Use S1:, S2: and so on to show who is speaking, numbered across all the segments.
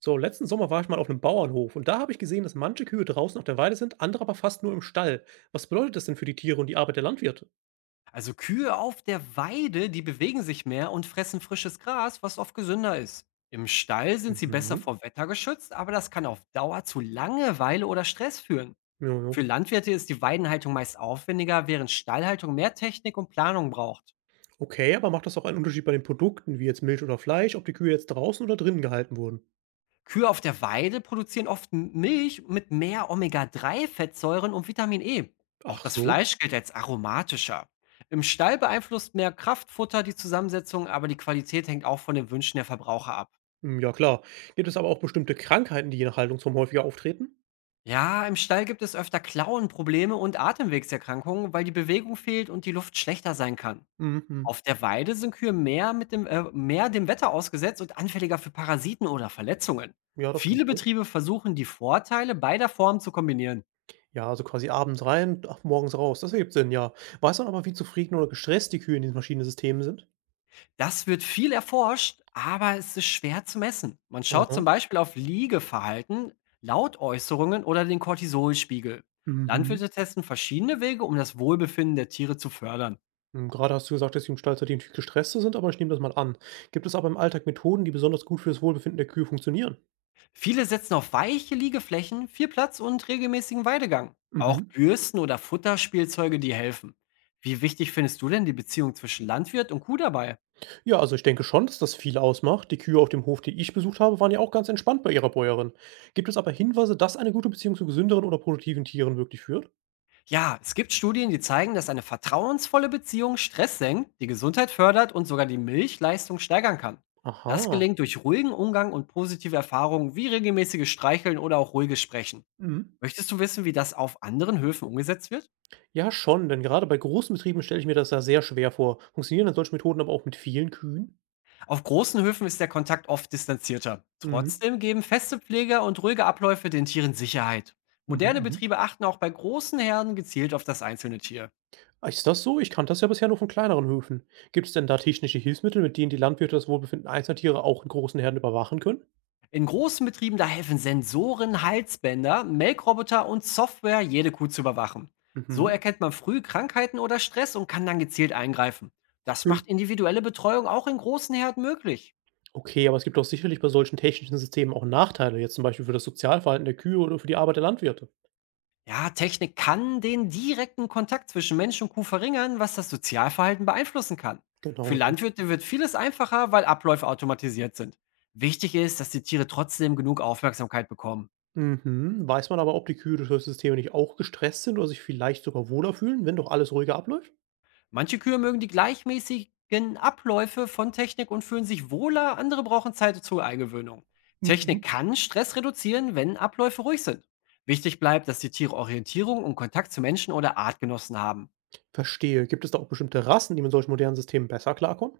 S1: So, letzten Sommer war ich mal auf einem Bauernhof und da habe ich gesehen, dass manche Kühe draußen auf der Weide sind, andere aber fast nur im Stall. Was bedeutet das denn für die Tiere und die Arbeit der Landwirte?
S2: Also Kühe auf der Weide, die bewegen sich mehr und fressen frisches Gras, was oft gesünder ist. Im Stall sind sie besser
S1: Mhm.
S2: vor Wetter geschützt, aber das kann auf Dauer zu Langeweile oder Stress führen.
S1: Jojo.
S2: Für Landwirte ist die Weidenhaltung meist aufwendiger, während Stallhaltung mehr Technik und Planung braucht.
S1: Okay, aber macht das auch einen Unterschied bei den Produkten, wie jetzt Milch oder Fleisch, ob die Kühe jetzt draußen oder drinnen gehalten wurden?
S2: Kühe auf der Weide produzieren oft Milch mit mehr Omega-3-Fettsäuren und Vitamin E. Auch
S1: Ach
S2: das
S1: so.
S2: Fleisch gilt als aromatischer. Im Stall beeinflusst mehr Kraftfutter die Zusammensetzung, aber die Qualität hängt auch von den Wünschen der Verbraucher ab.
S1: Hm, ja klar. Gibt es aber auch bestimmte Krankheiten, die je nach Haltungsform häufiger auftreten?
S2: Ja, im Stall gibt es öfter Klauenprobleme und Atemwegserkrankungen, weil die Bewegung fehlt und die Luft schlechter sein kann.
S1: Mhm.
S2: Auf der Weide sind Kühe mehr, mehr dem Wetter ausgesetzt und anfälliger für Parasiten oder Verletzungen.
S1: Ja, das stimmt
S2: Viele
S1: wohl.
S2: Betriebe versuchen, die Vorteile beider Formen zu kombinieren.
S1: Ja, also quasi abends rein, ach, morgens raus. Das ergibt Sinn, ja. Weiß man aber, wie zufrieden oder gestresst die Kühe in diesen verschiedenen Systemen sind?
S2: Das wird viel erforscht, aber es ist schwer zu messen. Man schaut zum
S1: Aha.
S2: Beispiel auf Liegeverhalten, Lautäußerungen oder den Cortisolspiegel.
S1: Mhm.
S2: Landwirte testen verschiedene Wege, um das Wohlbefinden der Tiere zu fördern.
S1: Hm, gerade hast du gesagt, dass die Stallzeiten natürlich gestresster sind, aber ich nehme das mal an. Gibt es aber im Alltag Methoden, die besonders gut für das Wohlbefinden der Kühe funktionieren?
S2: Viele setzen auf weiche Liegeflächen, viel Platz und regelmäßigen Weidegang. Auch
S1: Mhm.
S2: Bürsten oder Futterspielzeuge, die helfen. Wie wichtig findest du denn die Beziehung zwischen Landwirt und Kuh dabei?
S1: Ja, also ich denke schon, dass das viel ausmacht. Die Kühe auf dem Hof, die ich besucht habe, waren ja auch ganz entspannt bei ihrer Bäuerin. Gibt es aber Hinweise, dass eine gute Beziehung zu gesünderen oder produktiven Tieren wirklich führt?
S2: Ja, es gibt Studien, die zeigen, dass eine vertrauensvolle Beziehung Stress senkt, die Gesundheit fördert und sogar die Milchleistung steigern kann. Das
S1: Aha.
S2: gelingt durch ruhigen Umgang und positive Erfahrungen wie regelmäßiges Streicheln oder auch ruhiges Sprechen.
S1: Mhm.
S2: Möchtest du wissen, wie das auf anderen Höfen umgesetzt wird?
S1: Ja, schon, denn gerade bei großen Betrieben stelle ich mir das ja sehr schwer vor. Funktionieren dann solche Methoden aber auch mit vielen Kühen?
S2: Auf großen Höfen ist der Kontakt oft distanzierter.
S1: Mhm.
S2: Trotzdem geben feste Pfleger und ruhige Abläufe den Tieren Sicherheit.
S1: Mhm.
S2: Moderne
S1: Mhm.
S2: Betriebe achten auch bei großen Herden gezielt auf das einzelne Tier.
S1: Ah, ist das so? Ich kannte das ja bisher nur von kleineren Höfen. Gibt es denn da technische Hilfsmittel, mit denen die Landwirte das Wohlbefinden einzelner Tiere auch in großen Herden überwachen können?
S2: In großen Betrieben da helfen Sensoren, Halsbänder, Melkroboter und Software, jede Kuh zu überwachen. So
S1: Mhm,
S2: erkennt man früh Krankheiten oder Stress und kann dann gezielt eingreifen. Das
S1: okay.
S2: macht individuelle Betreuung auch in großen Herden möglich.
S1: Okay, aber es gibt doch sicherlich bei solchen technischen Systemen auch Nachteile, jetzt zum Beispiel für das Sozialverhalten der Kühe oder für die Arbeit der Landwirte.
S2: Ja, Technik kann den direkten Kontakt zwischen Mensch und Kuh verringern, was das Sozialverhalten beeinflussen kann. Für
S1: Genau, ja.
S2: Landwirte wird vieles einfacher, weil Abläufe automatisiert sind. Wichtig ist, dass die Tiere trotzdem genug Aufmerksamkeit bekommen.
S1: Mhm. Weiß man aber, ob die Kühe durch solche Systeme nicht auch gestresst sind oder sich vielleicht sogar wohler fühlen, wenn doch alles ruhiger abläuft?
S2: Manche Kühe mögen die gleichmäßigen Abläufe von Technik und fühlen sich wohler, andere brauchen Zeit zur Eingewöhnung. Technik
S1: Mhm.
S2: kann Stress reduzieren, wenn Abläufe ruhig sind. Wichtig bleibt, dass die Tiere Orientierung und Kontakt zu Menschen oder Artgenossen haben.
S1: Verstehe. Gibt es da auch bestimmte Rassen, die mit solchen modernen Systemen besser klarkommen?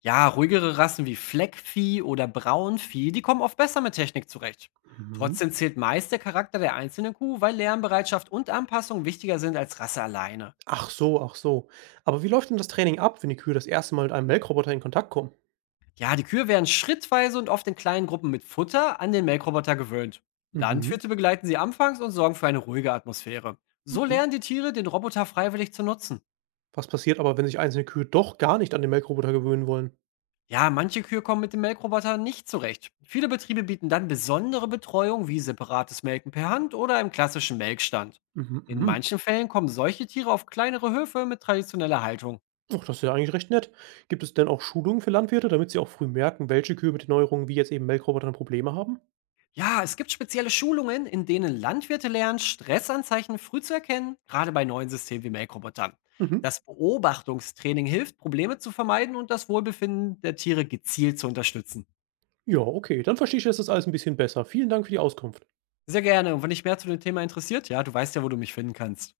S2: Ja, ruhigere Rassen wie Fleckvieh oder Braunvieh, die kommen oft besser mit Technik zurecht.
S1: Mhm.
S2: Trotzdem zählt meist der Charakter der einzelnen Kuh, weil Lernbereitschaft und Anpassung wichtiger sind als Rasse alleine.
S1: Ach so, ach so. Aber wie läuft denn das Training ab, wenn die Kühe das erste Mal mit einem Melkroboter in Kontakt kommen?
S2: Ja, die Kühe werden schrittweise und oft in kleinen Gruppen mit Futter an den Melkroboter gewöhnt.
S1: Mhm,
S2: Landwirte begleiten sie anfangs und sorgen für eine ruhige Atmosphäre. So
S1: mhm.
S2: lernen die Tiere, den Roboter freiwillig zu nutzen.
S1: Was passiert aber, wenn sich einzelne Kühe doch gar nicht an den Melkroboter gewöhnen wollen?
S2: Ja, manche Kühe kommen mit dem Melkroboter nicht zurecht. Viele Betriebe bieten dann besondere Betreuung wie separates Melken per Hand oder im klassischen Melkstand.
S1: Mhm,
S2: In
S1: mhm.
S2: manchen Fällen kommen solche Tiere auf kleinere Höfe mit traditioneller Haltung.
S1: Ach, das ist ja eigentlich recht nett. Gibt es denn auch Schulungen für Landwirte, damit sie auch früh merken, welche Kühe mit den Neuerungen wie jetzt eben Melkrobotern Probleme haben?
S2: Ja, es gibt spezielle Schulungen, in denen Landwirte lernen, Stressanzeichen früh zu erkennen, gerade bei neuen Systemen wie Melkrobotern.
S1: Mhm.
S2: Das Beobachtungstraining hilft, Probleme zu vermeiden und das Wohlbefinden der Tiere gezielt zu unterstützen.
S1: Ja, okay, dann verstehe ich jetzt das alles ein bisschen besser. Vielen Dank für die Auskunft.
S2: Sehr gerne. Und wenn dich mehr zu dem Thema interessiert, ja, du weißt ja, wo du mich finden kannst.